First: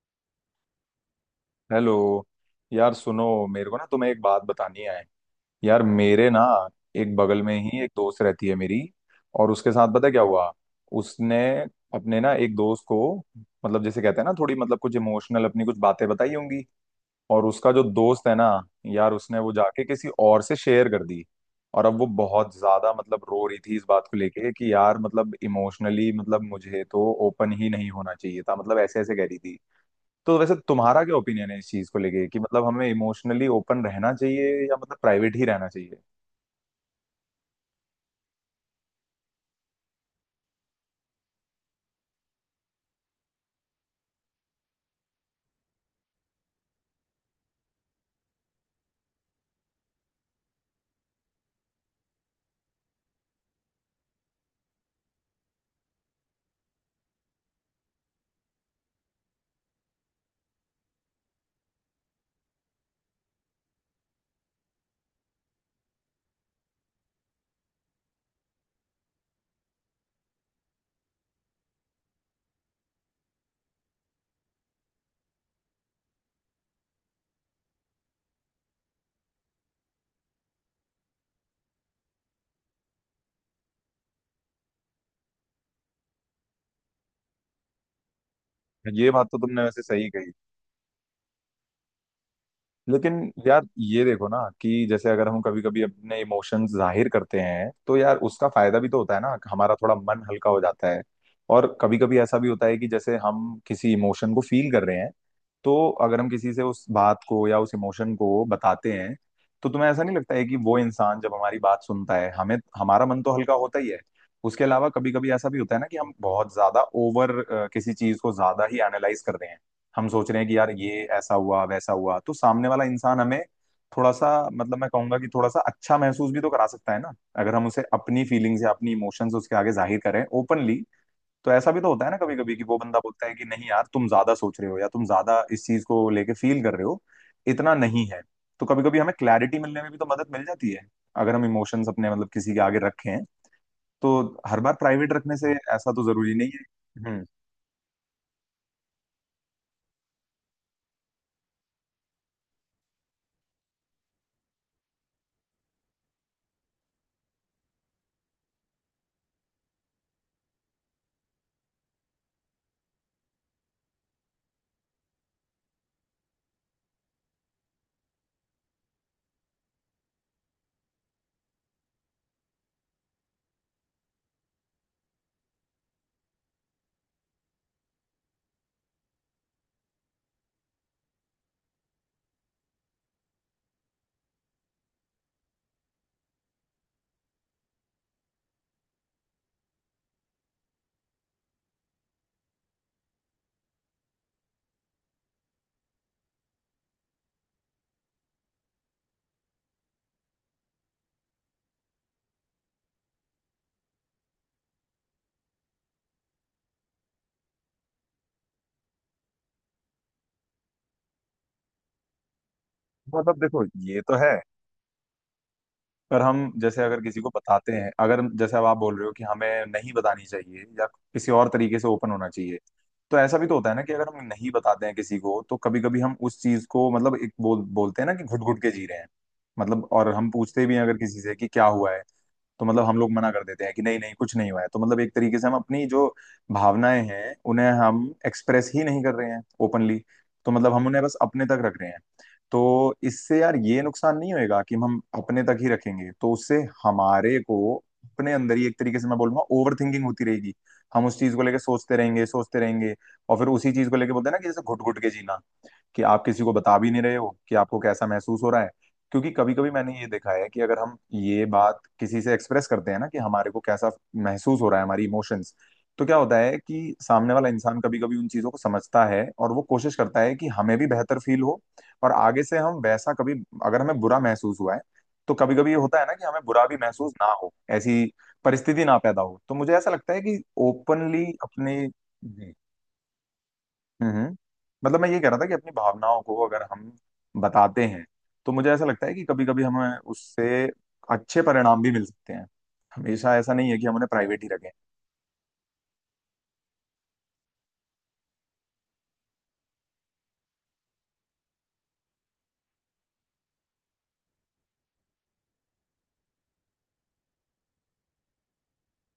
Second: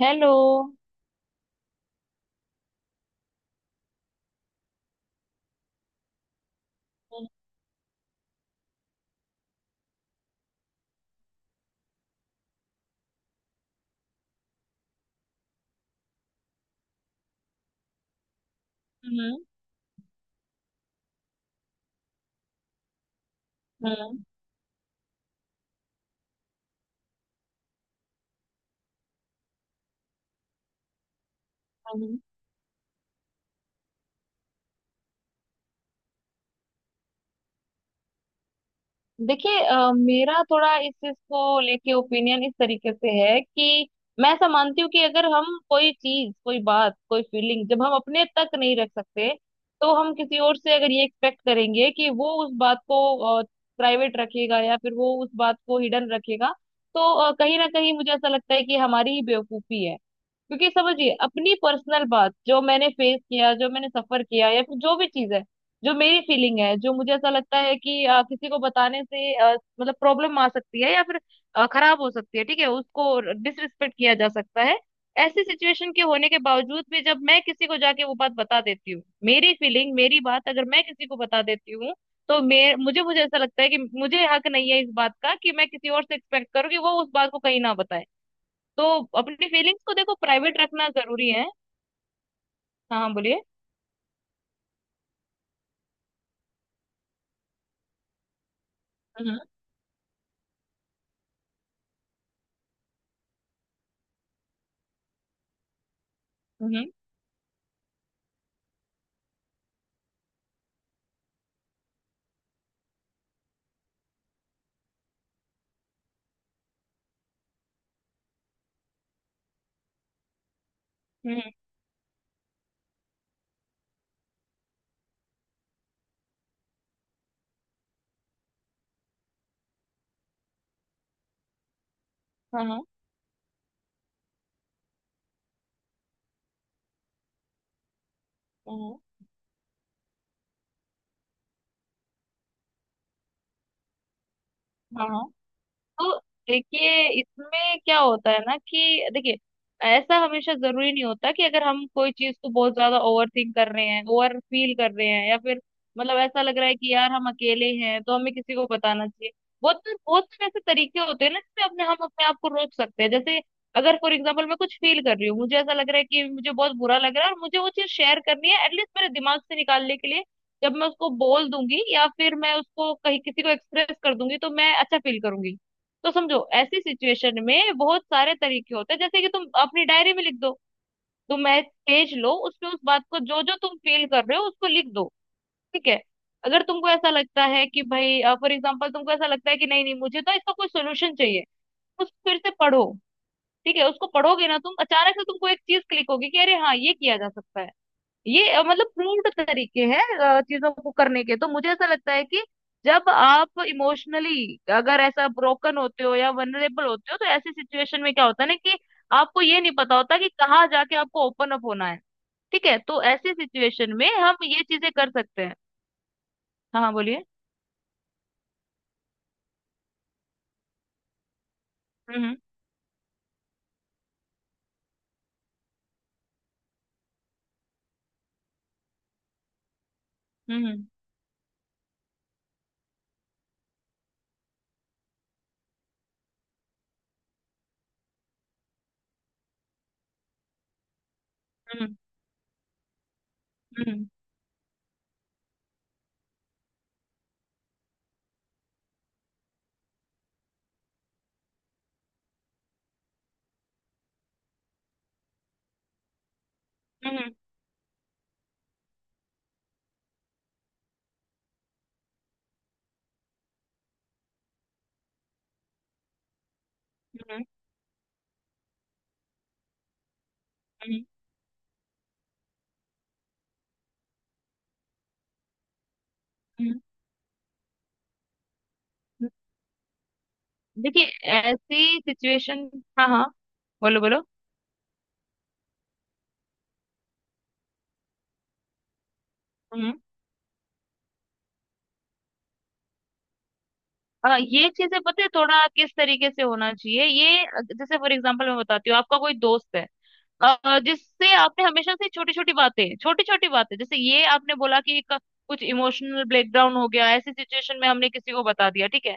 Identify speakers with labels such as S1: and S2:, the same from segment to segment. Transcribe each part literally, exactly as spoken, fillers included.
S1: Hello.
S2: Hello. यार सुनो, मेरे को ना तुम्हें एक बात बतानी है। यार मेरे ना एक
S1: हम्म।
S2: बगल में ही एक दोस्त रहती है मेरी। और उसके साथ पता है क्या हुआ? उसने अपने ना एक दोस्त को, मतलब जैसे कहते हैं ना, थोड़ी मतलब कुछ इमोशनल अपनी कुछ बातें बताई होंगी। और उसका जो दोस्त है ना, यार उसने वो जाके किसी और से शेयर कर दी। और अब वो बहुत ज्यादा मतलब रो रही थी इस बात को
S1: हम्म।
S2: लेके कि यार मतलब इमोशनली मतलब मुझे तो ओपन ही नहीं होना चाहिए था, मतलब ऐसे ऐसे कह रही थी। तो वैसे तुम्हारा क्या ओपिनियन है इस चीज को
S1: हम्म।
S2: लेके कि मतलब हमें इमोशनली ओपन रहना चाहिए या मतलब प्राइवेट ही रहना चाहिए?
S1: देखिए, अ, मेरा थोड़ा इस चीज को लेके ओपिनियन इस तरीके से है कि मैं ऐसा मानती हूँ कि अगर हम कोई चीज कोई बात कोई फीलिंग जब हम अपने तक नहीं रख सकते तो हम किसी और से अगर ये एक्सपेक्ट करेंगे कि वो उस बात को प्राइवेट रखेगा या फिर वो उस बात को हिडन रखेगा तो अ, कहीं ना कहीं मुझे ऐसा लगता है कि हमारी ही बेवकूफी है। क्योंकि समझिए अपनी पर्सनल बात जो मैंने फेस किया जो मैंने सफर किया या फिर जो भी चीज है जो मेरी फीलिंग है जो मुझे ऐसा लगता है कि अ, किसी को बताने से अ, मतलब प्रॉब्लम आ सकती है या फिर अ, खराब हो सकती है। ठीक है, उसको डिसरिस्पेक्ट किया जा सकता है। ऐसी सिचुएशन के होने के बावजूद भी जब मैं किसी को जाके वो बात बता देती हूँ मेरी फीलिंग मेरी बात अगर मैं किसी को बता देती हूँ तो मैं मुझे मुझे ऐसा लगता है कि मुझे हक नहीं है इस बात का कि मैं किसी और से एक्सपेक्ट करूँ कि वो उस बात को कहीं ना बताए। तो
S2: ये बात तो
S1: अपनी
S2: तुमने वैसे
S1: फीलिंग्स को
S2: सही
S1: देखो,
S2: कही।
S1: प्राइवेट रखना जरूरी है। हाँ, हाँ,
S2: लेकिन
S1: बोलिए।
S2: यार ये देखो ना कि जैसे अगर हम कभी कभी अपने इमोशंस जाहिर करते हैं तो यार उसका फायदा भी तो होता है ना,
S1: हम्म,
S2: हमारा थोड़ा मन हल्का हो जाता है। और कभी कभी ऐसा भी होता है कि जैसे हम किसी इमोशन को फील कर रहे हैं तो अगर हम किसी से उस
S1: हम्म,
S2: बात को या उस इमोशन को बताते हैं तो तुम्हें ऐसा नहीं लगता है कि वो इंसान जब हमारी बात सुनता है, हमें हमारा मन तो हल्का होता ही है। उसके अलावा कभी कभी ऐसा भी होता है ना कि हम बहुत ज्यादा ओवर किसी चीज को ज्यादा ही एनालाइज कर रहे हैं, हम सोच रहे हैं कि यार ये ऐसा
S1: हम्म।
S2: हुआ वैसा हुआ तो सामने वाला इंसान हमें थोड़ा सा, मतलब मैं कहूंगा कि थोड़ा सा अच्छा महसूस भी तो करा सकता है ना, अगर हम उसे अपनी फीलिंग्स या अपनी इमोशंस उसके आगे जाहिर करें ओपनली। तो ऐसा भी तो होता है ना कभी कभी कि
S1: हाँ,
S2: वो
S1: हाँ,
S2: बंदा बोलता है कि नहीं यार तुम ज्यादा सोच रहे हो या तुम ज्यादा इस चीज को लेके फील कर रहे हो, इतना नहीं है। तो कभी
S1: हाँ,
S2: कभी हमें क्लैरिटी मिलने में भी तो मदद मिल जाती है अगर हम इमोशंस अपने मतलब किसी के आगे रखें। तो हर बार
S1: हाँ,
S2: प्राइवेट
S1: हाँ।
S2: रखने से ऐसा तो
S1: तो
S2: जरूरी नहीं है।
S1: देखिए,
S2: हम्म।
S1: इसमें क्या होता है ना कि देखिए, ऐसा हमेशा जरूरी नहीं होता कि अगर हम कोई चीज को बहुत ज्यादा ओवर थिंक कर रहे हैं ओवर फील कर रहे हैं या फिर मतलब ऐसा लग रहा है कि यार हम अकेले हैं तो हमें किसी को बताना चाहिए। बहुत तो, बहुत सारे ऐसे तरीके होते हैं ना जिसमें अपने हम अपने आप को रोक सकते हैं, जैसे अगर फॉर एग्जाम्पल मैं कुछ फील कर रही हूँ, मुझे ऐसा लग रहा है कि मुझे बहुत बुरा लग रहा है और मुझे वो चीज शेयर करनी है, एटलीस्ट मेरे दिमाग से निकालने के लिए। जब मैं उसको बोल दूंगी या फिर मैं उसको कहीं किसी को एक्सप्रेस कर दूंगी तो मैं अच्छा फील करूंगी। तो समझो, ऐसी सिचुएशन में बहुत सारे तरीके होते हैं, जैसे कि तुम अपनी डायरी में लिख दो। तुम एक पेज लो, उसमें उस बात को जो जो तुम फील कर रहे हो उसको लिख दो। ठीक है। अगर तुमको ऐसा लगता है कि भाई फॉर एग्जाम्पल तुमको ऐसा लगता है कि नहीं, नहीं, मुझे तो इसका कोई सोल्यूशन चाहिए, उस फिर से पढ़ो। ठीक है, उसको पढ़ोगे ना तुम, अचानक से तुमको एक चीज क्लिक होगी कि अरे हाँ, ये किया जा सकता है। ये अ, मतलब प्रूव्ड तरीके हैं अ, चीजों को करने के, तो मुझे ऐसा लगता है कि जब आप इमोशनली अगर ऐसा ब्रोकन होते हो या वनरेबल होते हो तो ऐसी सिचुएशन में क्या होता है ना कि आपको ये नहीं पता होता कि कहाँ जाके आपको ओपन अप होना है। ठीक है, तो ऐसी
S2: मतलब देखो,
S1: सिचुएशन
S2: ये
S1: में
S2: तो है।
S1: हम ये चीजें कर सकते हैं।
S2: पर हम जैसे
S1: हाँ, हाँ,
S2: अगर किसी
S1: बोलिए।
S2: को बताते हैं, अगर हम- जैसे अब आप बोल रहे हो कि हमें नहीं बतानी चाहिए या किसी और तरीके से ओपन होना
S1: हम्म।
S2: चाहिए, तो ऐसा भी तो होता है ना कि अगर हम नहीं बताते हैं किसी को तो कभी कभी हम उस चीज को, मतलब एक बोल बोलते हैं ना कि घुट घुट के जी रहे हैं। मतलब और हम पूछते भी हैं
S1: हम्म।
S2: अगर किसी से कि क्या हुआ है तो मतलब हम लोग मना कर देते हैं कि नहीं नहीं कुछ नहीं हुआ है, तो मतलब एक तरीके से हम अपनी जो भावनाएं हैं उन्हें हम एक्सप्रेस ही नहीं कर रहे हैं ओपनली। तो मतलब हम उन्हें बस अपने तक रख रहे
S1: हम्म।
S2: हैं। तो इससे यार ये
S1: हम्म।
S2: नुकसान नहीं होएगा कि हम अपने तक ही रखेंगे तो उससे हमारे को अपने अंदर ही एक तरीके से मैं बोलूंगा ओवर थिंकिंग होती रहेगी। हम उस चीज को लेके सोचते रहेंगे सोचते रहेंगे, और फिर उसी चीज को लेके बोलते हैं ना कि जैसे घुट घुट के जीना कि आप किसी को बता भी नहीं रहे
S1: हम्म। हम्म।
S2: हो कि आपको कैसा महसूस हो रहा है। क्योंकि कभी कभी मैंने ये देखा है कि अगर हम ये बात किसी से एक्सप्रेस करते हैं ना कि हमारे को कैसा महसूस हो रहा है हमारी इमोशंस, तो क्या होता है कि सामने
S1: हम्म।
S2: वाला इंसान कभी कभी उन चीजों को समझता है और वो कोशिश करता है कि हमें भी
S1: हम्म,
S2: बेहतर फील हो। और आगे से हम वैसा कभी, अगर हमें बुरा महसूस हुआ है तो कभी कभी ये होता है ना कि हमें बुरा भी
S1: हम्म,
S2: महसूस ना हो ऐसी परिस्थिति ना पैदा
S1: हम्म।
S2: हो। तो मुझे ऐसा लगता है कि
S1: देखिए,
S2: ओपनली अपने।
S1: ऐसी
S2: जी।
S1: सिचुएशन। हाँ, हाँ, बोलो,
S2: हम्म
S1: बोलो।
S2: हम्म। मतलब मैं ये कह रहा था कि अपनी भावनाओं को अगर हम बताते हैं तो मुझे ऐसा लगता है कि कभी कभी हमें उससे अच्छे परिणाम भी मिल सकते हैं, हमेशा ऐसा नहीं है कि हम उन्हें
S1: अ,
S2: प्राइवेट ही
S1: ये
S2: रखें।
S1: चीजें पता है थोड़ा किस तरीके से होना चाहिए, ये अ, जैसे फॉर एग्जांपल मैं बताती हूँ, आपका कोई दोस्त है अ, जिससे आपने हमेशा से छोटी छोटी बातें छोटी छोटी बातें जैसे ये आपने बोला कि एक कुछ इमोशनल ब्रेकडाउन हो गया, ऐसी सिचुएशन में हमने किसी को बता दिया। ठीक है,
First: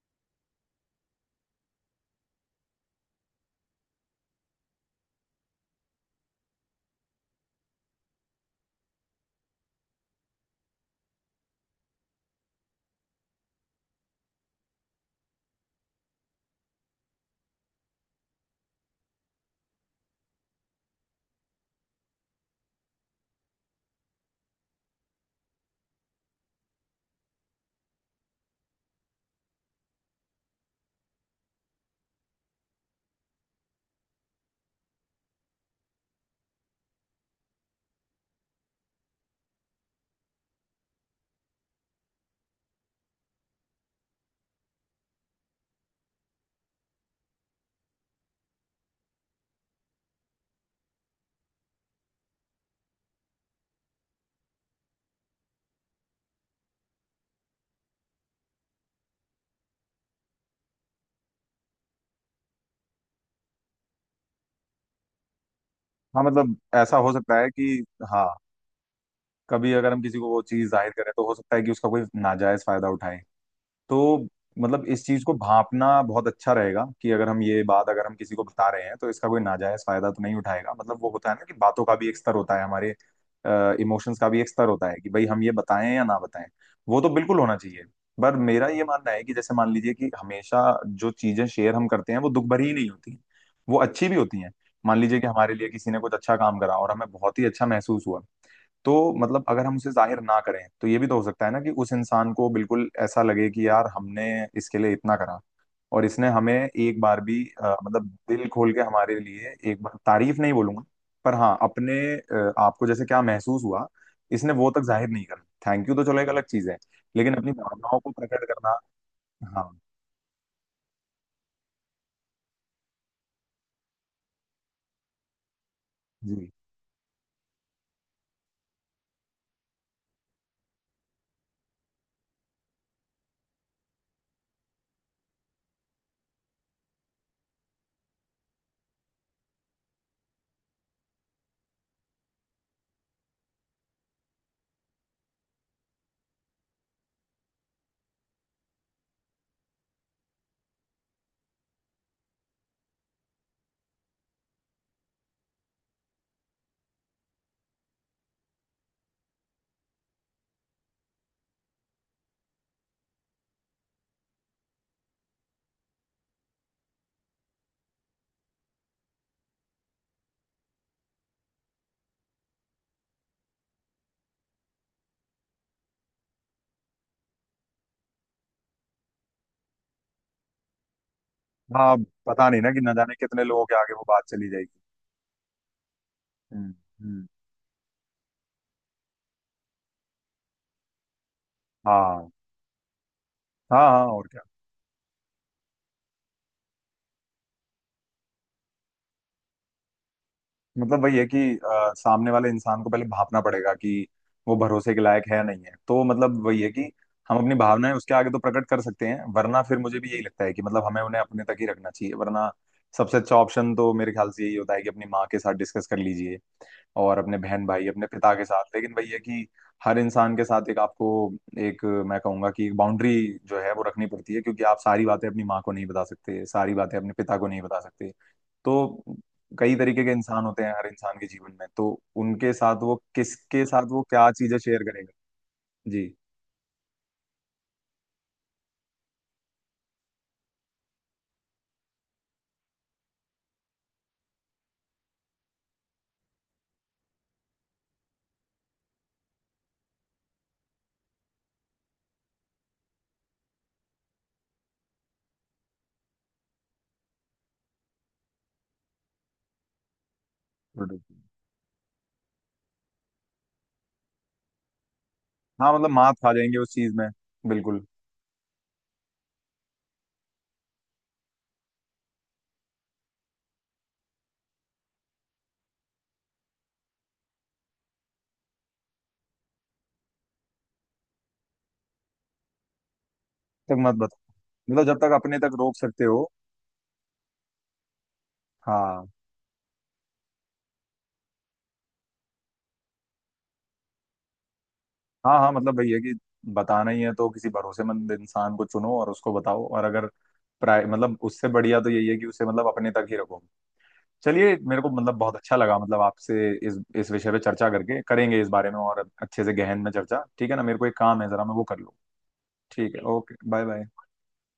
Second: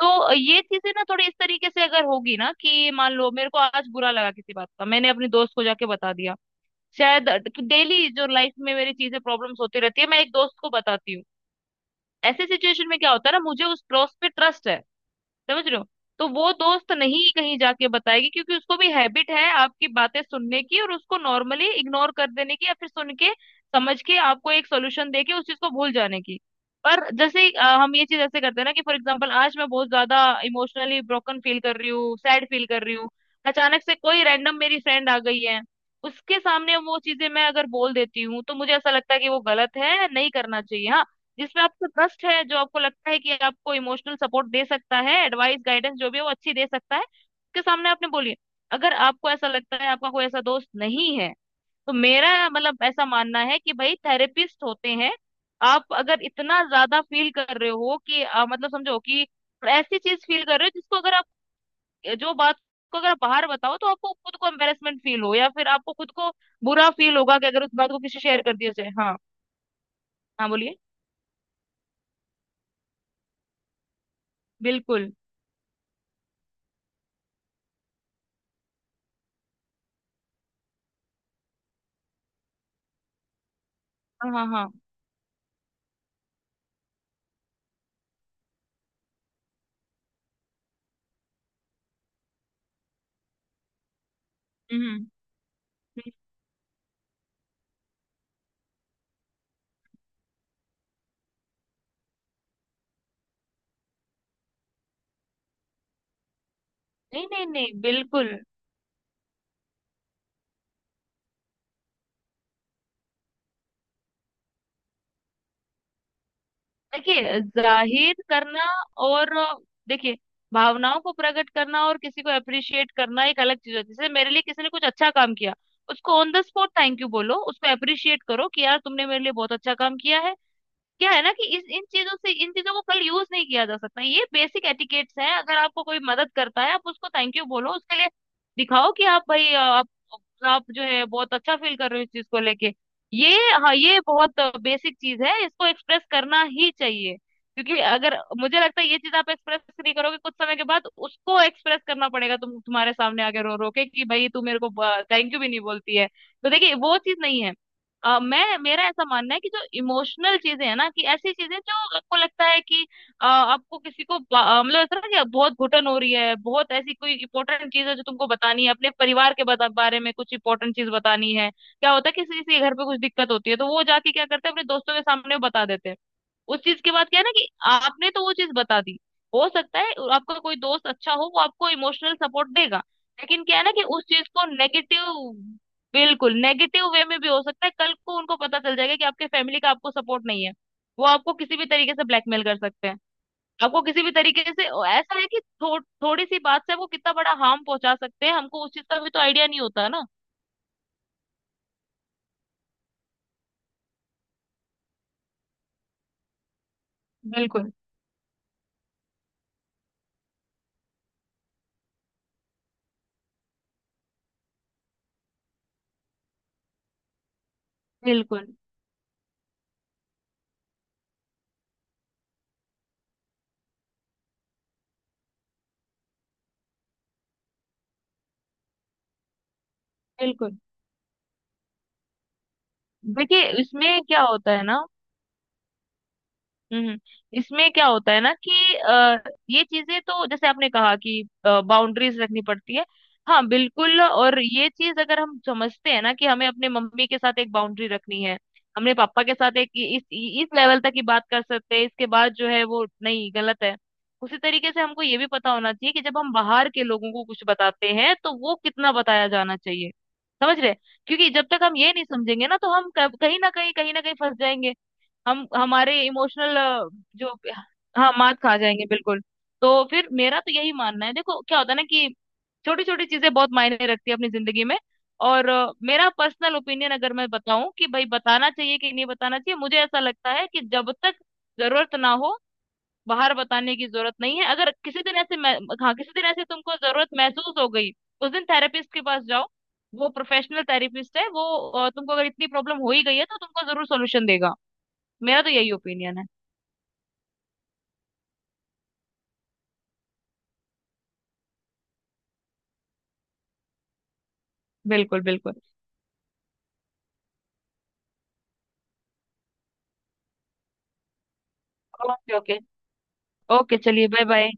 S1: तो अ, ये चीजें ना थोड़ी इस तरीके से अगर होगी ना कि मान लो मेरे को आज बुरा लगा किसी बात का, मैंने अपने दोस्त को जाके बता दिया। शायद डेली जो लाइफ में मेरी चीजें प्रॉब्लम्स होती रहती है, मैं एक दोस्त को बताती हूँ। ऐसे सिचुएशन में क्या होता है ना, मुझे उस दोस्त पे ट्रस्ट है। समझ रहे हो? तो वो दोस्त नहीं कहीं जाके बताएगी, क्योंकि उसको भी हैबिट है आपकी बातें सुनने की और उसको नॉर्मली इग्नोर कर देने की, या फिर सुन के समझ के आपको एक सोल्यूशन दे के उस चीज को भूल जाने की। पर जैसे ही अ, हम ये चीज ऐसे करते हैं ना कि फॉर एग्जाम्पल आज मैं बहुत ज्यादा इमोशनली ब्रोकन फील कर रही हूँ, सैड फील कर रही हूँ, अचानक से कोई रैंडम मेरी फ्रेंड आ गई है, उसके सामने वो चीजें मैं अगर बोल देती हूँ, तो मुझे ऐसा लगता है कि वो गलत है, नहीं करना चाहिए। हाँ, जिसमें आपको ट्रस्ट है, जो आपको लगता है कि आपको इमोशनल सपोर्ट दे सकता है, एडवाइस गाइडेंस जो भी है वो अच्छी दे सकता है, उसके सामने आपने बोलिए। अगर आपको ऐसा लगता है आपका कोई ऐसा दोस्त नहीं है, तो मेरा मतलब ऐसा मानना है कि भाई थेरेपिस्ट होते हैं। आप अगर इतना ज्यादा फील कर रहे हो कि आ, मतलब समझो कि ऐसी चीज फील कर रहे हो जिसको अगर आप जो बात को अगर आप बाहर बताओ तो आपको खुद को एम्बेरसमेंट फील हो या फिर आपको खुद
S2: हाँ,
S1: को
S2: मतलब
S1: बुरा
S2: ऐसा हो
S1: फील होगा
S2: सकता
S1: कि
S2: है
S1: अगर उस
S2: कि,
S1: बात को किसी
S2: हाँ,
S1: शेयर कर दिया जाए। हाँ।
S2: कभी अगर हम किसी को वो
S1: हाँ,
S2: चीज
S1: बोलिए।
S2: जाहिर करें तो हो सकता है कि उसका कोई नाजायज फायदा उठाए। तो मतलब इस
S1: बिल्कुल।
S2: चीज को भांपना बहुत अच्छा रहेगा कि अगर हम ये बात अगर हम किसी को बता रहे हैं तो इसका कोई नाजायज फायदा तो नहीं उठाएगा, मतलब वो होता है ना कि बातों का भी एक स्तर होता है, हमारे इमोशंस का
S1: हाँ,
S2: भी
S1: हाँ,
S2: एक स्तर
S1: हाँ।
S2: होता है कि भाई हम ये बताएं या ना बताएं। वो तो बिल्कुल होना चाहिए। पर मेरा ये मानना है कि जैसे मान लीजिए कि हमेशा जो चीजें शेयर हम करते हैं वो दुख भरी ही नहीं होती, वो अच्छी भी होती हैं।
S1: हम्म,
S2: मान
S1: हम्म।
S2: लीजिए कि हमारे लिए किसी ने
S1: नहीं,
S2: कुछ अच्छा काम करा और हमें बहुत ही अच्छा महसूस हुआ, तो मतलब अगर हम उसे जाहिर ना करें तो ये भी तो हो सकता है ना कि उस इंसान को बिल्कुल ऐसा लगे कि यार हमने इसके लिए इतना करा और इसने हमें एक बार भी
S1: नहीं, नहीं,
S2: अ, मतलब
S1: बिल्कुल।
S2: दिल खोल के हमारे लिए एक बार तारीफ नहीं बोलूंगा। पर हाँ अपने अ, आपको जैसे क्या महसूस हुआ, इसने वो तक जाहिर नहीं करा, थैंक यू तो चलो एक अलग चीज है, लेकिन
S1: देखिए,
S2: अपनी भावनाओं को
S1: जाहिर
S2: प्रकट
S1: करना
S2: करना।
S1: और
S2: हाँ।
S1: देखिए, भावनाओं को प्रकट करना और किसी को अप्रिशिएट करना एक अलग चीज होती है, जैसे मेरे लिए किसी ने कुछ अच्छा काम किया, उसको ऑन द
S2: जी।
S1: स्पॉट थैंक यू बोलो, उसको अप्रिशिएट करो कि यार तुमने मेरे लिए बहुत अच्छा काम किया है। क्या है ना कि इस इन चीजों से, इन चीजों को कल यूज नहीं किया जा सकता, ये बेसिक एटिकेट्स है, अगर आपको कोई मदद करता है आप उसको थैंक यू बोलो, उसके लिए दिखाओ कि आप भाई अ, आप आप जो है बहुत अच्छा फील कर रहे हो इस चीज को लेके। ये हाँ, ये बहुत बेसिक चीज है, इसको एक्सप्रेस करना ही चाहिए। क्योंकि अगर मुझे लगता है ये चीज आप एक्सप्रेस नहीं करोगे कुछ समय के बाद उसको एक्सप्रेस करना पड़ेगा, तुम तुम्हारे सामने आके रो रो के कि भाई तू मेरे को थैंक यू भी नहीं बोलती है। तो देखिए, वो चीज नहीं है। अ, मैं मेरा ऐसा मानना है कि जो इमोशनल चीजें है ना, कि ऐसी चीजें जो आपको लगता है कि अ, आपको किसी को बा- अ, मतलब ऐसा ना कि बहुत घुटन हो रही है, बहुत ऐसी कोई इंपॉर्टेंट चीज है जो तुमको बतानी है, अपने परिवार के बता, बारे में कुछ इंपॉर्टेंट चीज बतानी है। क्या होता है कि किसी किसी के घर पे कुछ दिक्कत होती है तो वो जाके क्या करते हैं, अपने दोस्तों के सामने बता देते हैं। उस चीज के बाद क्या है ना कि आपने तो वो चीज बता दी, हो सकता है आपका कोई दोस्त अच्छा हो, वो आपको
S2: हाँ, अब
S1: इमोशनल सपोर्ट
S2: पता नहीं ना कि
S1: देगा।
S2: न जाने कितने
S1: लेकिन क्या है
S2: लोगों
S1: ना
S2: के
S1: कि
S2: आगे वो
S1: उस
S2: बात
S1: चीज को
S2: चली जाएगी।
S1: नेगेटिव, बिल्कुल
S2: हम्म
S1: नेगेटिव वे में
S2: हम्म।
S1: भी हो सकता है, कल को उनको पता चल जाएगा कि आपके फैमिली का आपको सपोर्ट नहीं है, वो आपको किसी भी तरीके से
S2: हाँ
S1: ब्लैकमेल कर सकते हैं,
S2: हाँ
S1: आपको किसी
S2: हाँ
S1: भी
S2: और क्या।
S1: तरीके से। ऐसा है कि थो, थोड़ी सी बात से वो कितना बड़ा हार्म पहुंचा सकते हैं हमको, उस चीज का भी तो आइडिया नहीं होता ना।
S2: मतलब वही है कि अ, सामने वाले इंसान को पहले भापना पड़ेगा कि वो भरोसे के लायक है या नहीं है, तो मतलब वही है कि हम अपनी
S1: बिल्कुल,
S2: भावनाएं उसके आगे तो प्रकट कर सकते हैं, वरना फिर मुझे भी यही लगता है कि मतलब हमें उन्हें अपने तक ही रखना चाहिए। वरना सबसे अच्छा ऑप्शन तो मेरे ख्याल से यही होता है कि अपनी माँ के साथ डिस्कस कर लीजिए और अपने बहन भाई अपने पिता के
S1: बिल्कुल,
S2: साथ। लेकिन वही है कि हर इंसान के साथ एक आपको, एक मैं कहूंगा कि बाउंड्री जो है वो रखनी पड़ती है, क्योंकि आप सारी बातें अपनी माँ को नहीं बता सकते, सारी बातें अपने पिता को नहीं बता सकते। तो कई तरीके के इंसान
S1: बिल्कुल।
S2: होते हैं हर इंसान के जीवन में, तो उनके साथ वो
S1: देखिए,
S2: किसके साथ वो
S1: इसमें क्या
S2: क्या
S1: होता
S2: चीजें
S1: है
S2: शेयर
S1: ना।
S2: करेगा। जी।
S1: हम्म, हम्म। इसमें क्या होता है ना कि अ, ये चीजें तो जैसे आपने कहा कि बाउंड्रीज रखनी पड़ती है। हाँ, बिल्कुल, और ये चीज अगर हम समझते हैं ना कि हमें अपने मम्मी के साथ एक बाउंड्री रखनी है, हमने पापा के साथ एक इस इस लेवल तक ही बात कर सकते हैं, इसके बाद जो है वो नहीं, गलत है। उसी तरीके से हमको ये भी पता होना चाहिए कि जब हम बाहर के लोगों को कुछ बताते हैं तो वो कितना बताया जाना चाहिए। समझ रहे?
S2: बिल्कुल।
S1: क्योंकि जब तक हम ये नहीं समझेंगे ना तो हम कब- कहीं ना कहीं कहीं ना कहीं फंस जाएंगे। हम
S2: हाँ, मतलब
S1: हमारे
S2: मात खा
S1: इमोशनल
S2: जाएंगे उस चीज में।
S1: जो।
S2: बिल्कुल।
S1: हाँ, मात खा जाएंगे, बिल्कुल। तो फिर मेरा तो यही मानना है, देखो क्या होता है ना कि छोटी छोटी चीजें बहुत मायने रखती है अपनी जिंदगी में। और अ, मेरा पर्सनल ओपिनियन अगर मैं बताऊं कि भाई बताना चाहिए कि नहीं बताना चाहिए, मुझे ऐसा लगता है कि जब तक जरूरत ना हो, बाहर
S2: तक
S1: बताने की
S2: मत
S1: जरूरत
S2: बताओ,
S1: नहीं है। अगर
S2: मतलब जब
S1: किसी
S2: तक
S1: दिन ऐसे
S2: अपने तक
S1: मैं-
S2: रोक
S1: हाँ,
S2: सकते
S1: किसी दिन
S2: हो।
S1: ऐसे तुमको जरूरत महसूस हो गई, उस दिन थेरेपिस्ट के
S2: हाँ।
S1: पास जाओ। वो प्रोफेशनल थेरेपिस्ट है, वो अ, तुमको अगर इतनी प्रॉब्लम हो ही गई है तो तुमको जरूर सोल्यूशन देगा।
S2: हाँ
S1: मेरा तो
S2: हाँ।
S1: यही
S2: मतलब वही है कि
S1: ओपिनियन है।
S2: बताना ही है तो किसी भरोसेमंद इंसान को चुनो और उसको बताओ, और अगर प्राय मतलब उससे बढ़िया तो यही है कि उसे मतलब अपने तक ही रखो। चलिए, मेरे को मतलब
S1: बिल्कुल,
S2: बहुत
S1: बिल्कुल।
S2: अच्छा लगा, मतलब आपसे इस इस विषय पे चर्चा करके। करेंगे इस बारे में और अच्छे से गहन में चर्चा, ठीक है ना? मेरे को एक काम है, जरा मैं वो कर लूँ।
S1: Okay, okay.
S2: ठीक है, ओके, बाय
S1: ओके,
S2: बाय।
S1: चलिए, बाय, बाय।